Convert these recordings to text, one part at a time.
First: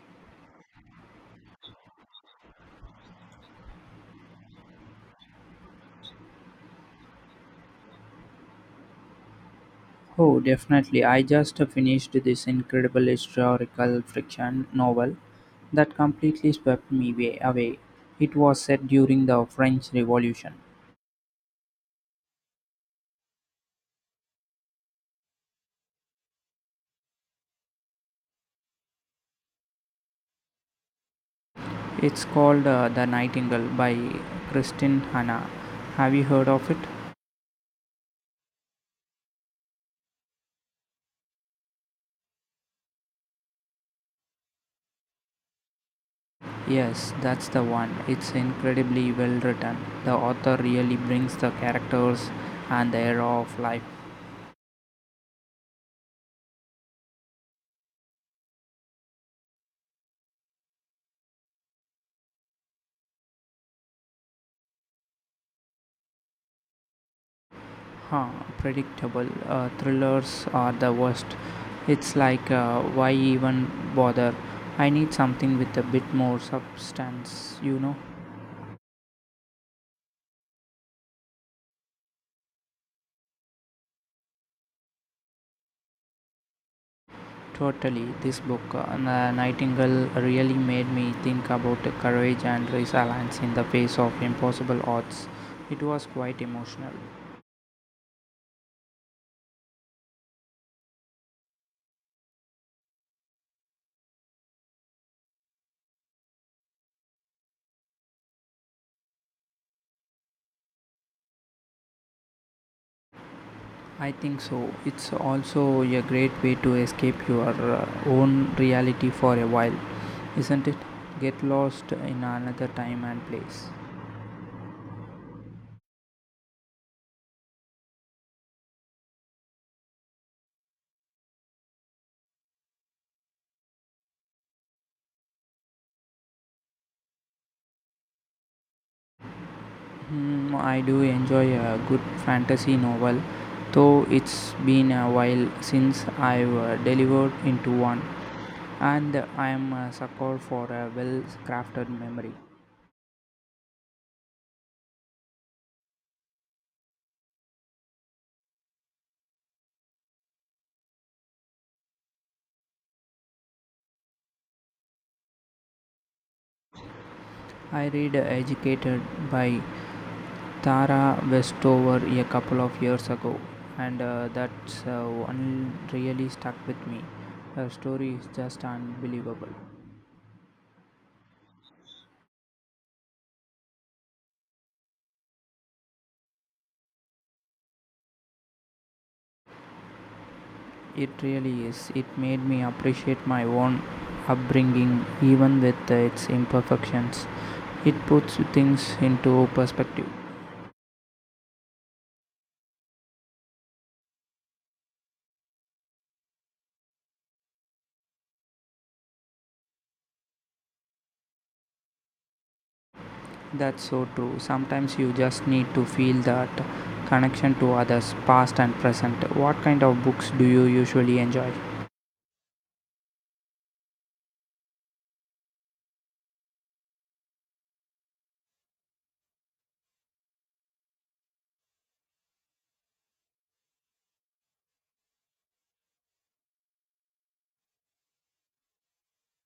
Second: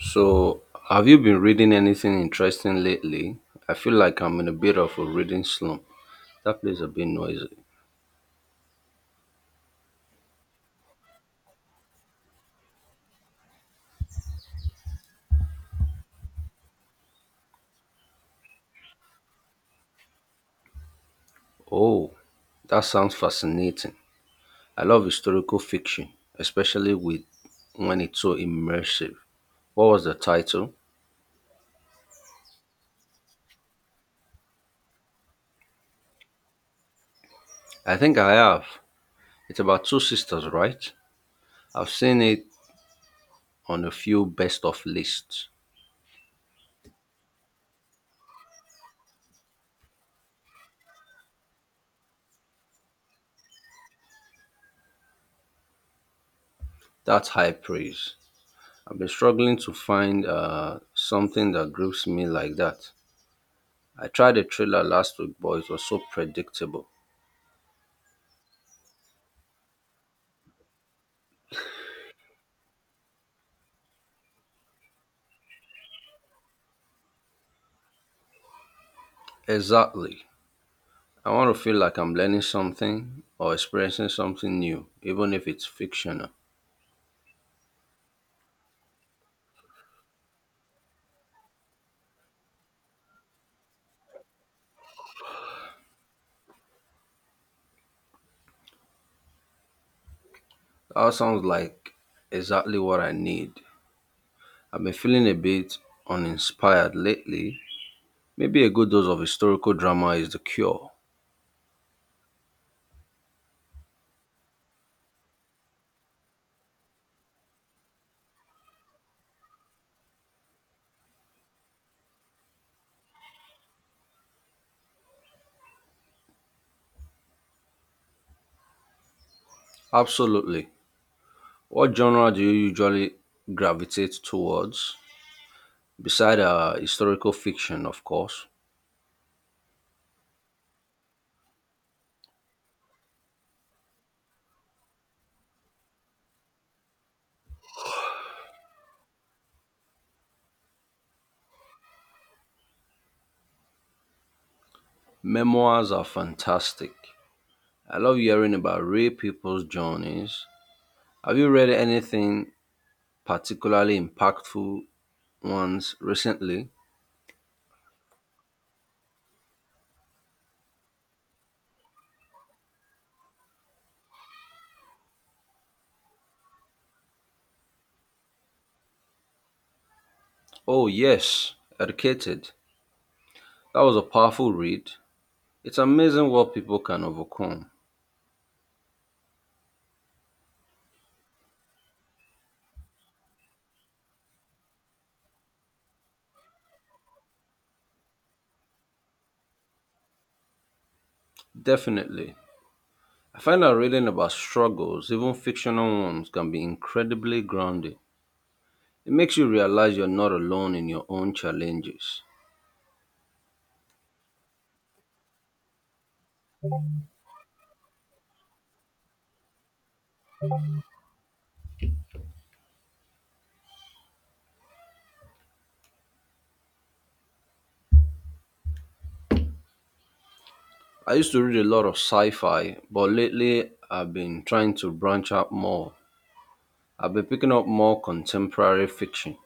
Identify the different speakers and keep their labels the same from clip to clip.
Speaker 1: So, have you been reading anything interesting lately? I feel like I'm in a bit of a reading slump. That place a bit noisy.
Speaker 2: Oh, definitely. I just finished this incredible historical fiction novel that completely swept me way away. It was set during the French Revolution.
Speaker 1: Oh, that sounds fascinating. I love historical fiction, especially with when it's so immersive. What was the title?
Speaker 2: It's called The Nightingale by Kristin Hanna. Have you heard of it?
Speaker 1: I think I have. It's about two sisters, right? I've seen it on a few best of lists.
Speaker 2: Yes, that's the one. It's incredibly well written. The author really brings the characters and the era of life.
Speaker 1: That's high praise. I've been struggling to find something that grips me like that. I tried a trailer last week, but it was so predictable.
Speaker 2: Huh, predictable. Thrillers are the worst. It's like, why even bother? I need something with a bit more substance, you know?
Speaker 1: Exactly. I want to feel like I'm learning something or experiencing something new, even if it's fictional.
Speaker 2: Totally. This book, Nightingale, really made me think about the courage and resilience in the face of impossible odds. It was quite emotional.
Speaker 1: That sounds like exactly what I need. I've been feeling a bit uninspired lately. Maybe a good dose of historical drama is the cure.
Speaker 2: I think so. It's also a great way to escape your uh, own reality for a while, isn't it? Get lost in another time and place.
Speaker 1: Absolutely. What genre do you usually gravitate towards? Beside historical fiction, of course.
Speaker 2: Hmm, I do enjoy a good fantasy novel, though it's been a while since I've delivered into one, and I am a sucker for a well crafted memory.
Speaker 1: Memoirs are fantastic. I love hearing about real people's journeys. Have you read anything particularly impactful ones recently?
Speaker 2: I read Educated by Tara Westover a couple of years ago, and that's one really stuck with me. Her story is just unbelievable.
Speaker 1: Oh, yes, Educated. That was a powerful read. It's amazing what people can overcome.
Speaker 2: It really is. It made me appreciate my own upbringing, even with its imperfections. It puts things into perspective.
Speaker 1: Definitely. I find that reading about struggles, even fictional ones, can be incredibly grounding. It makes you realize you're not alone in your own challenges.
Speaker 2: That's so true. Sometimes you just need to feel that connection to others, past and present. What kind of books do you usually enjoy?
Speaker 1: I used to read a lot of sci fi, but lately I've been trying to branch out more. I've been picking up more contemporary fiction.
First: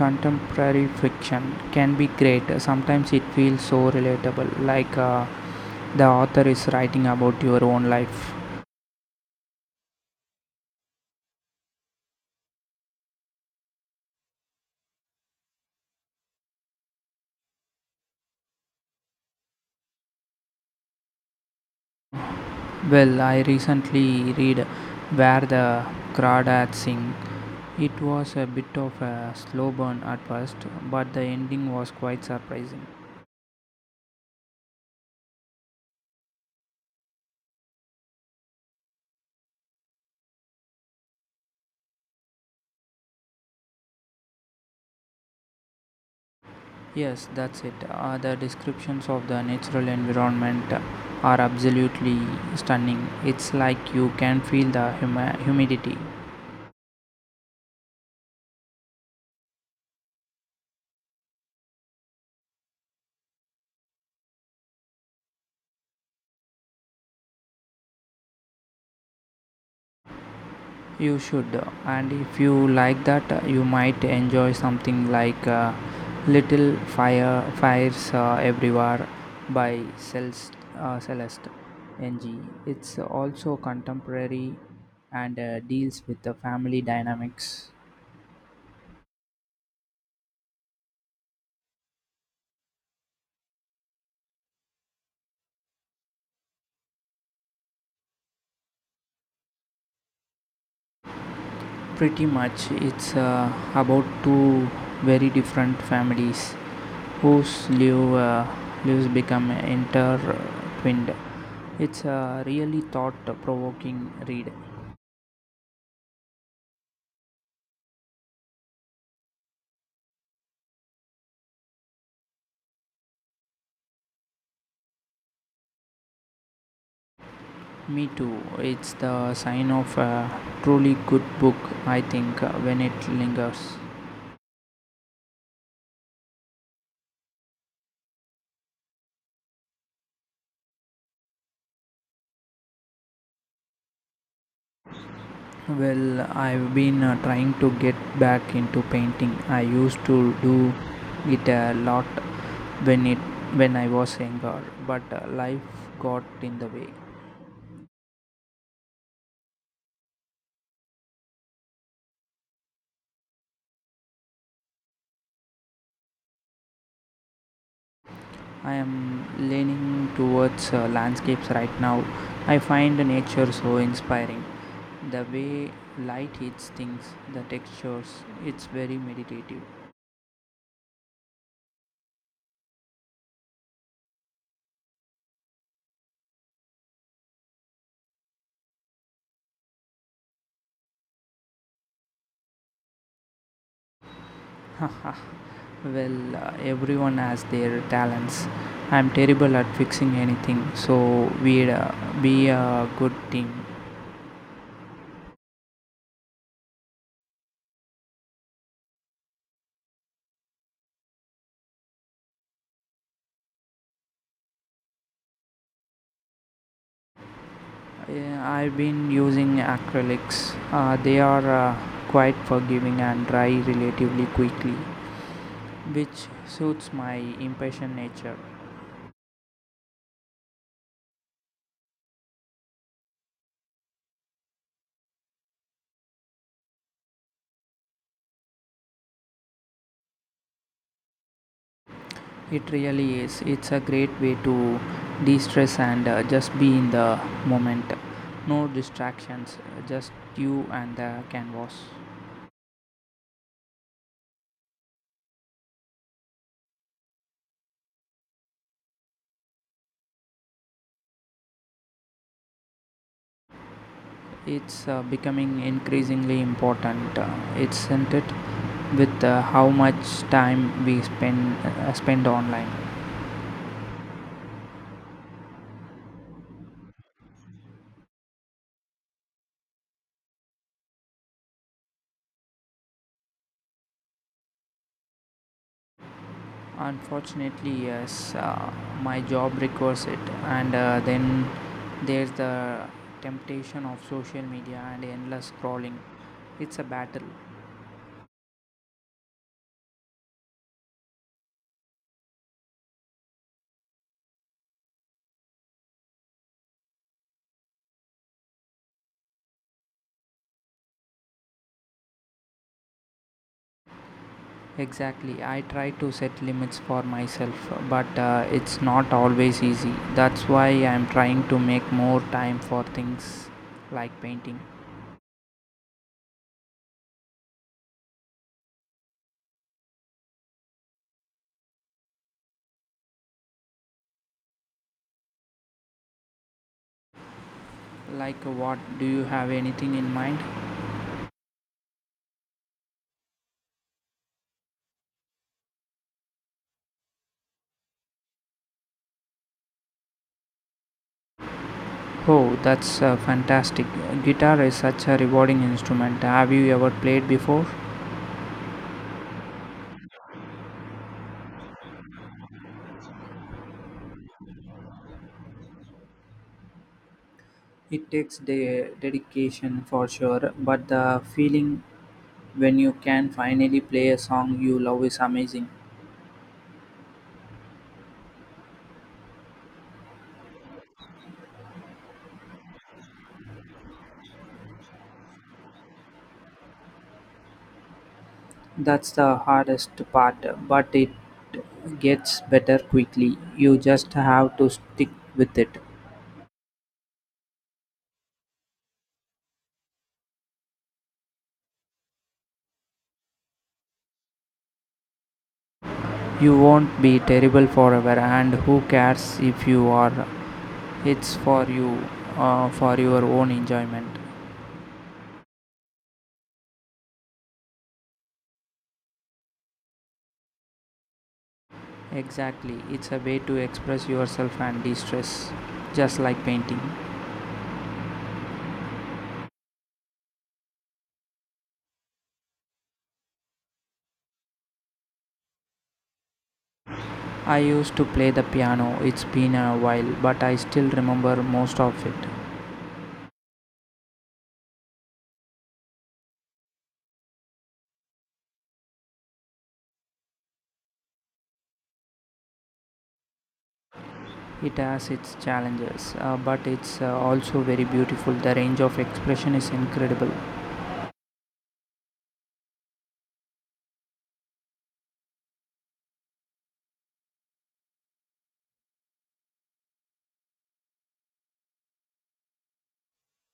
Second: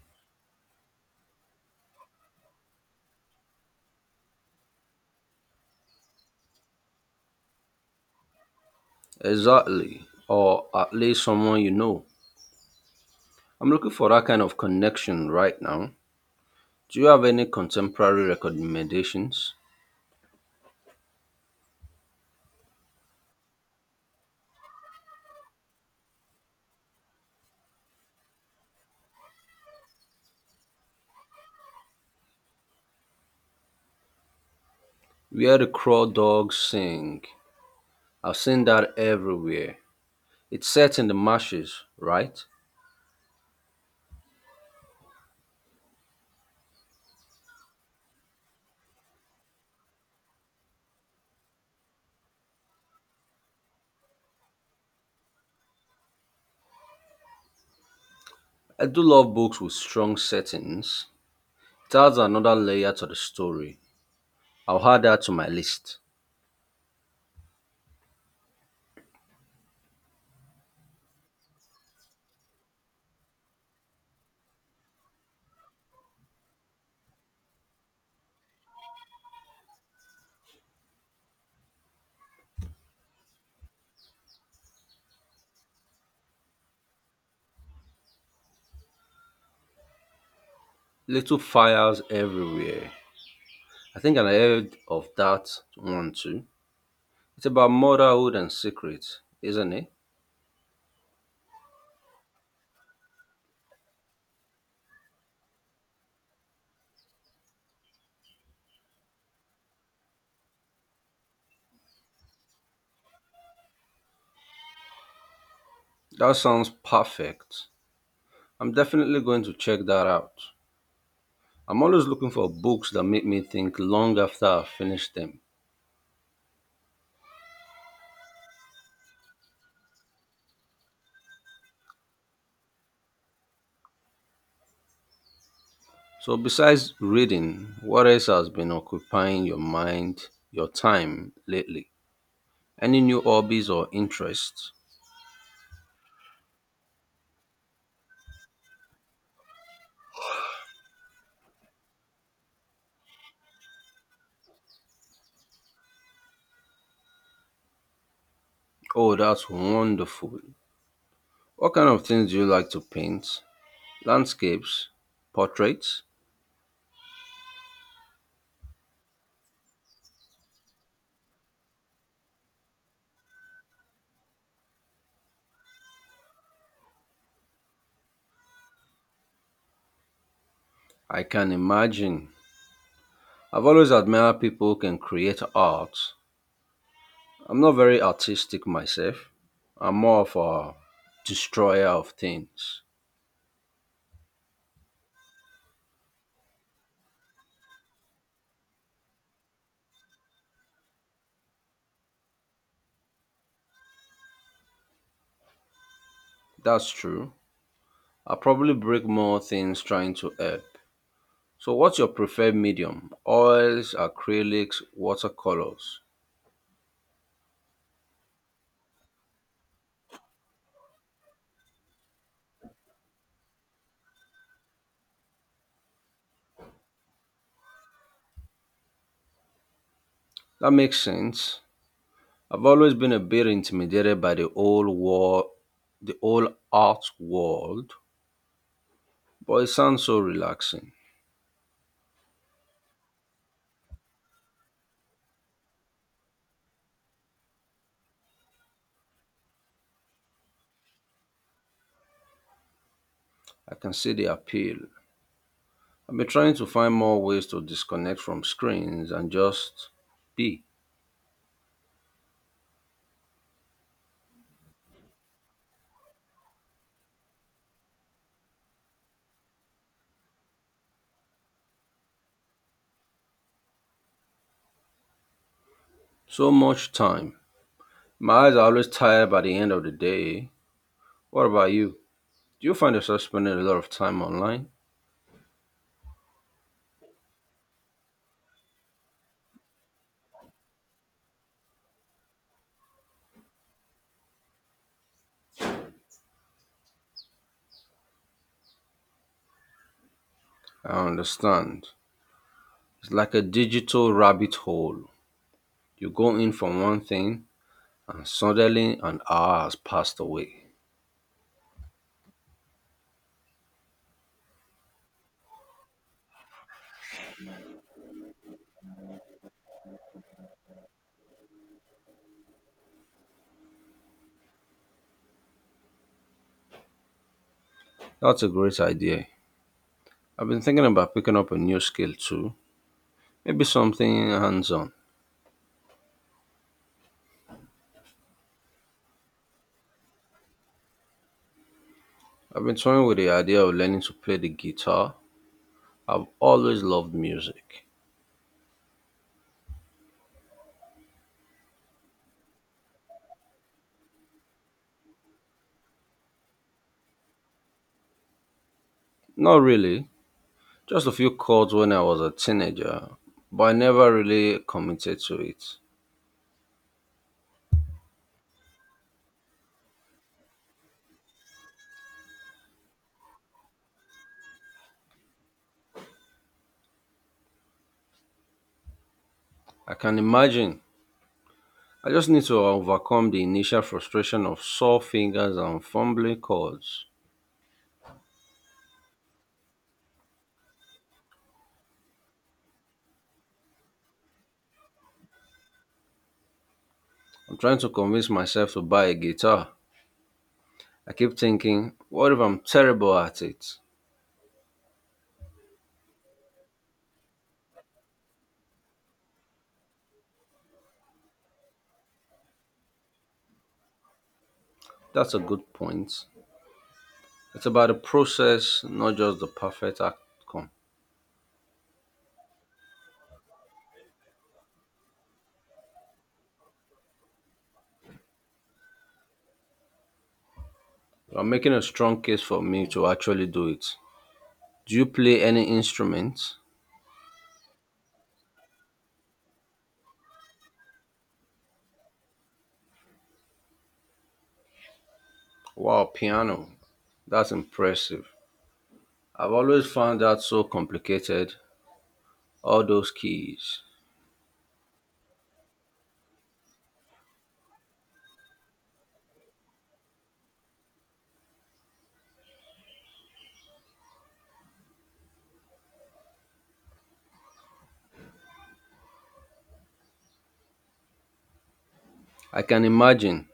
Speaker 2: Contemporary fiction can be great. Sometimes it feels so relatable, like the author is writing about your own life.
Speaker 1: Exactly. Or at least someone you know. I'm looking for that kind of connection right now. Do you have any contemporary recommendations?
Speaker 2: Well, I recently read Where the Crawdads Sing. It was a bit of a slow burn at first, but the ending was quite surprising.
Speaker 1: Where the Crow Dogs Sing. I've seen that everywhere. It's set in the marshes, right?
Speaker 2: Yes, that's it. The descriptions of the natural environment are absolutely stunning. It's like you can feel the humidity.
Speaker 1: I do love books with strong settings. It adds another layer to the story. I'll add that to my list.
Speaker 2: You should, and if you like that, you might enjoy something like Little Fire Fires Everywhere by Celeste NG. It's also contemporary and deals with the family dynamics.
Speaker 1: Little fires everywhere. I think I heard of that one too. It's about motherhood and secrets, isn't it?
Speaker 2: Pretty much, it's about two very different families whose lives become intertwined. It's a really thought provoking read.
Speaker 1: That sounds perfect. I'm definitely going to check that out. I'm always looking for books that make me think long after I've finished them.
Speaker 2: Me too. It's the sign of a truly good book, I think, when it lingers.
Speaker 1: So, besides reading, what else has been occupying your mind, your time lately? Any new hobbies or interests?
Speaker 2: Well, I've been trying to get back into painting. I used to do it a lot when it when I was younger, but life got in the way.
Speaker 1: Oh, that's wonderful. What kind of things do you like to paint? Landscapes? Portraits?
Speaker 2: I am leaning towards landscapes right now. I find nature so inspiring. The way light hits things, the textures, it's very meditative.
Speaker 1: I can imagine. I've always admired people who can create art. I'm not very artistic myself. I'm more of a destroyer of things.
Speaker 2: Well, everyone has their talents. I'm terrible at fixing anything, so we'd be a good team.
Speaker 1: That's true. I probably break more things trying to help. So, what's your preferred medium? Oils, acrylics, watercolors?
Speaker 2: Yeah, I've been using acrylics. They are quite forgiving and dry relatively quickly, which suits my impatient nature.
Speaker 1: That makes sense. I've always been a bit intimidated by the whole art world, but it sounds so relaxing.
Speaker 2: It really is. It's a great way to de stress and just be in the moment. No distractions, just you and the canvas.
Speaker 1: I can see the appeal. I've been trying to find more ways to disconnect from screens and just be.
Speaker 2: It's becoming increasingly important, isn't it? With how much time we spend spend online.
Speaker 1: So much time. My eyes are always tired by the end of the day. What about you? Do you find yourself spending a lot of time online?
Speaker 2: Unfortunately, yes, my job requires it, and then there's the temptation of social media and endless scrolling. It's a battle.
Speaker 1: I understand. It's like a digital rabbit hole. You go in for one thing and suddenly an hour has passed away.
Speaker 2: Exactly. I try to set limits for myself, but it's not always easy. That's why I'm trying to make more time for things like painting.
Speaker 1: That's a great idea. I've been thinking about picking up a new skill too. Maybe something hands on.
Speaker 2: Like what? Do you have anything in mind?
Speaker 1: I've been toying with the idea of learning to play the guitar. I've always loved music.
Speaker 2: Oh, that's fantastic. Guitar is such a rewarding instrument. Have you ever played before?
Speaker 1: Not really. Just a few chords when I was a teenager, but I never really committed to it.
Speaker 2: It takes the dedication for sure, but the feeling when you can finally play a song you love is amazing.
Speaker 1: I can imagine. I just need to overcome the initial frustration of sore fingers and fumbling chords.
Speaker 2: That's the hardest part, but it gets better quickly. You just have to stick with it.
Speaker 1: I'm trying to convince myself to buy a guitar. I keep thinking, what if I'm terrible at it?
Speaker 2: You won't be terrible forever, and who cares if you are? It's for you, for your own enjoyment.
Speaker 1: That's a good point. It's about the process, not just the perfect outcome.
Speaker 2: Exactly, it's a way to express yourself and de stress, just like painting.
Speaker 1: I'm making a strong case for me to actually do it. Do you play any instruments?
Speaker 2: I used to play the piano, it's been a while, but I still remember most of it.
Speaker 1: Wow, piano. That's impressive. I've always found that so complicated, all those keys.
Speaker 2: It has its challenges, but it's also very beautiful. The range of expression is incredible.
Speaker 1: I can imagine.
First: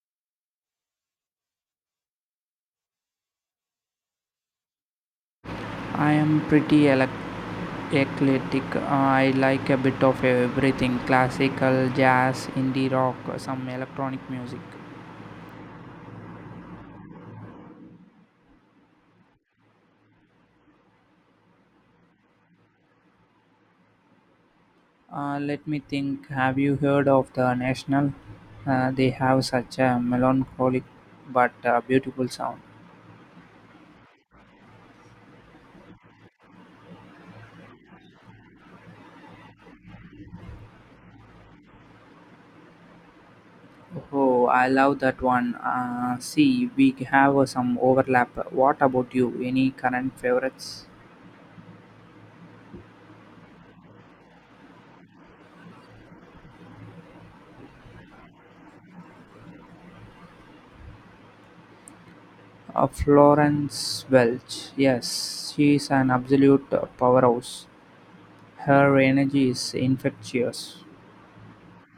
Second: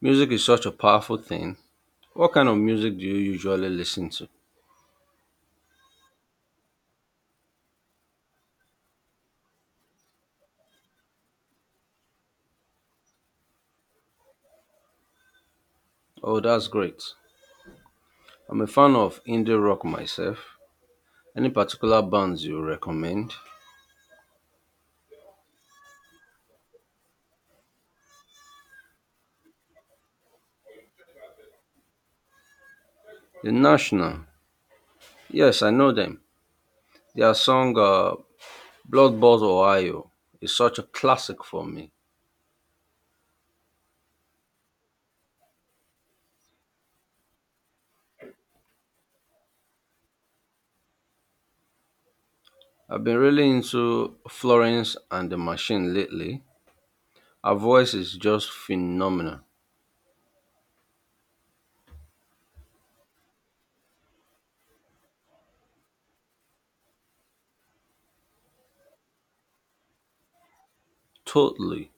Speaker 1: Music is such a powerful thing. What kind of music do you usually listen to?
Speaker 2: I am pretty eclectic. I like a bit of everything classical, jazz, indie rock, some electronic music.
Speaker 1: Oh, that's great. I'm a fan of indie rock myself. Any particular bands you recommend?
Speaker 2: Let me think. Have you heard of the National? They have such a melancholic but beautiful sound.
Speaker 1: The National. Yes, I know them. Their song Blood Bought Ohio is such a classic for me.
Speaker 2: Oh, I love that one. See, we have some overlap. What about you? Any current favorites?
Speaker 1: I've been really into Florence and the Machine lately. Her voice is just phenomenal.
Speaker 2: Florence Welch. Yes, she's an absolute powerhouse. Her energy is infectious.
Speaker 1: Totally.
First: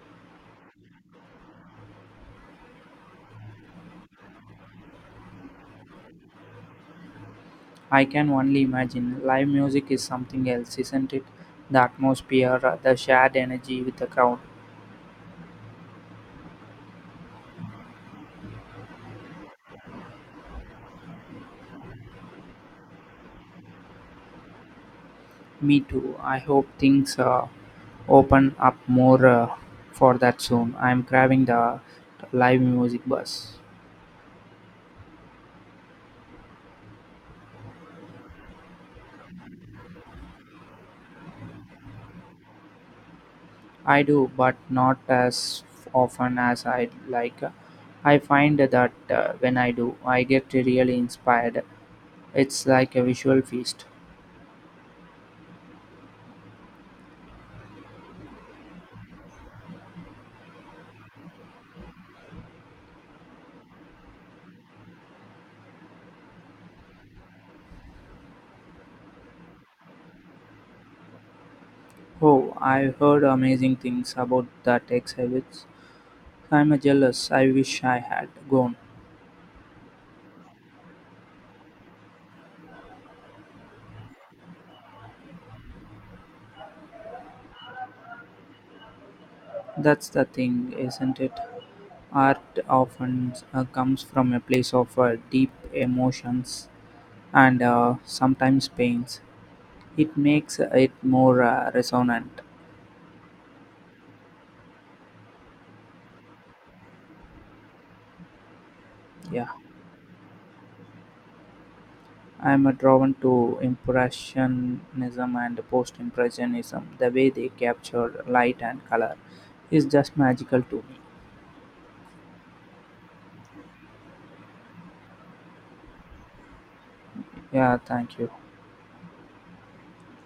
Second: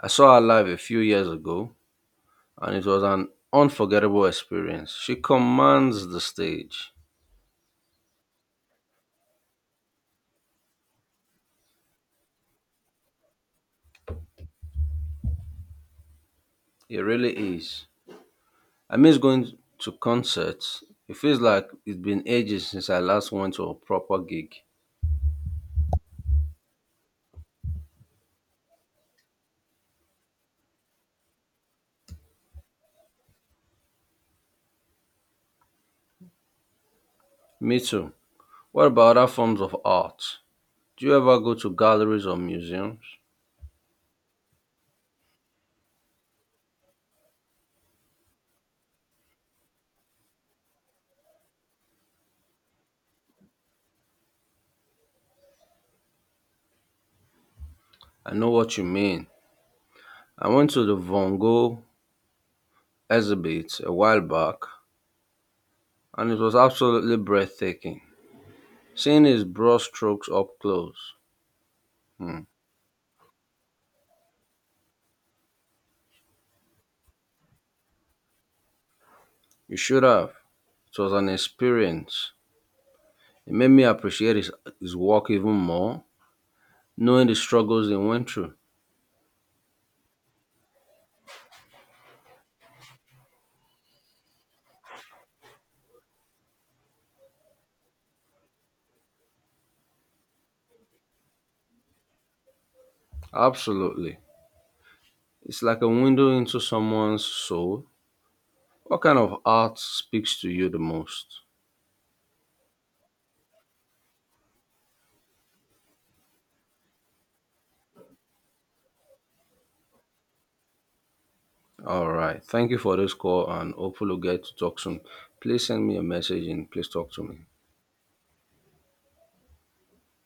Speaker 1: I saw her live a few years ago and it was an unforgettable experience. She commands the stage.
Speaker 2: I can only imagine. Live music is something else, isn't it? The atmosphere, the shared energy with the crowd.
Speaker 1: It really is. I miss going to concerts. It feels like it's been ages since I last went to a proper gig.
Speaker 2: Me too. I hope things open up more for that soon. I'm craving the live music buzz.
Speaker 1: Me too. What about other forms of art? Do you ever go to galleries or museums?
Speaker 2: I do, but not as often as I like. I find that when I do, I get really inspired. It's like a visual feast.
Speaker 1: I know what you mean. I went to the Van Gogh exhibit a while back and it was absolutely breathtaking. Seeing his brush strokes up close. Hmm.
Speaker 2: Oh, I've heard amazing things about the exhibits. I'm jealous. I wish I had gone.
Speaker 1: You should have. It was an experience. It made me appreciate his work even more, knowing the struggles he went through.
Speaker 2: That's the thing, isn't it? Art often comes from a place of deep emotions and sometimes pains. It makes it more resonant.
Speaker 1: Absolutely. It's like a window into someone's soul. What kind of
Speaker 2: Yeah,
Speaker 1: art speaks to you the most?
Speaker 2: I'm drawn to Impressionism and Post Impressionism. The way they capture light and color is just magical to me.
Speaker 1: All right. Thank you for this call and hopefully we'll get to talk soon. Please send me a message and please talk to me.
Speaker 2: Yeah, thank you.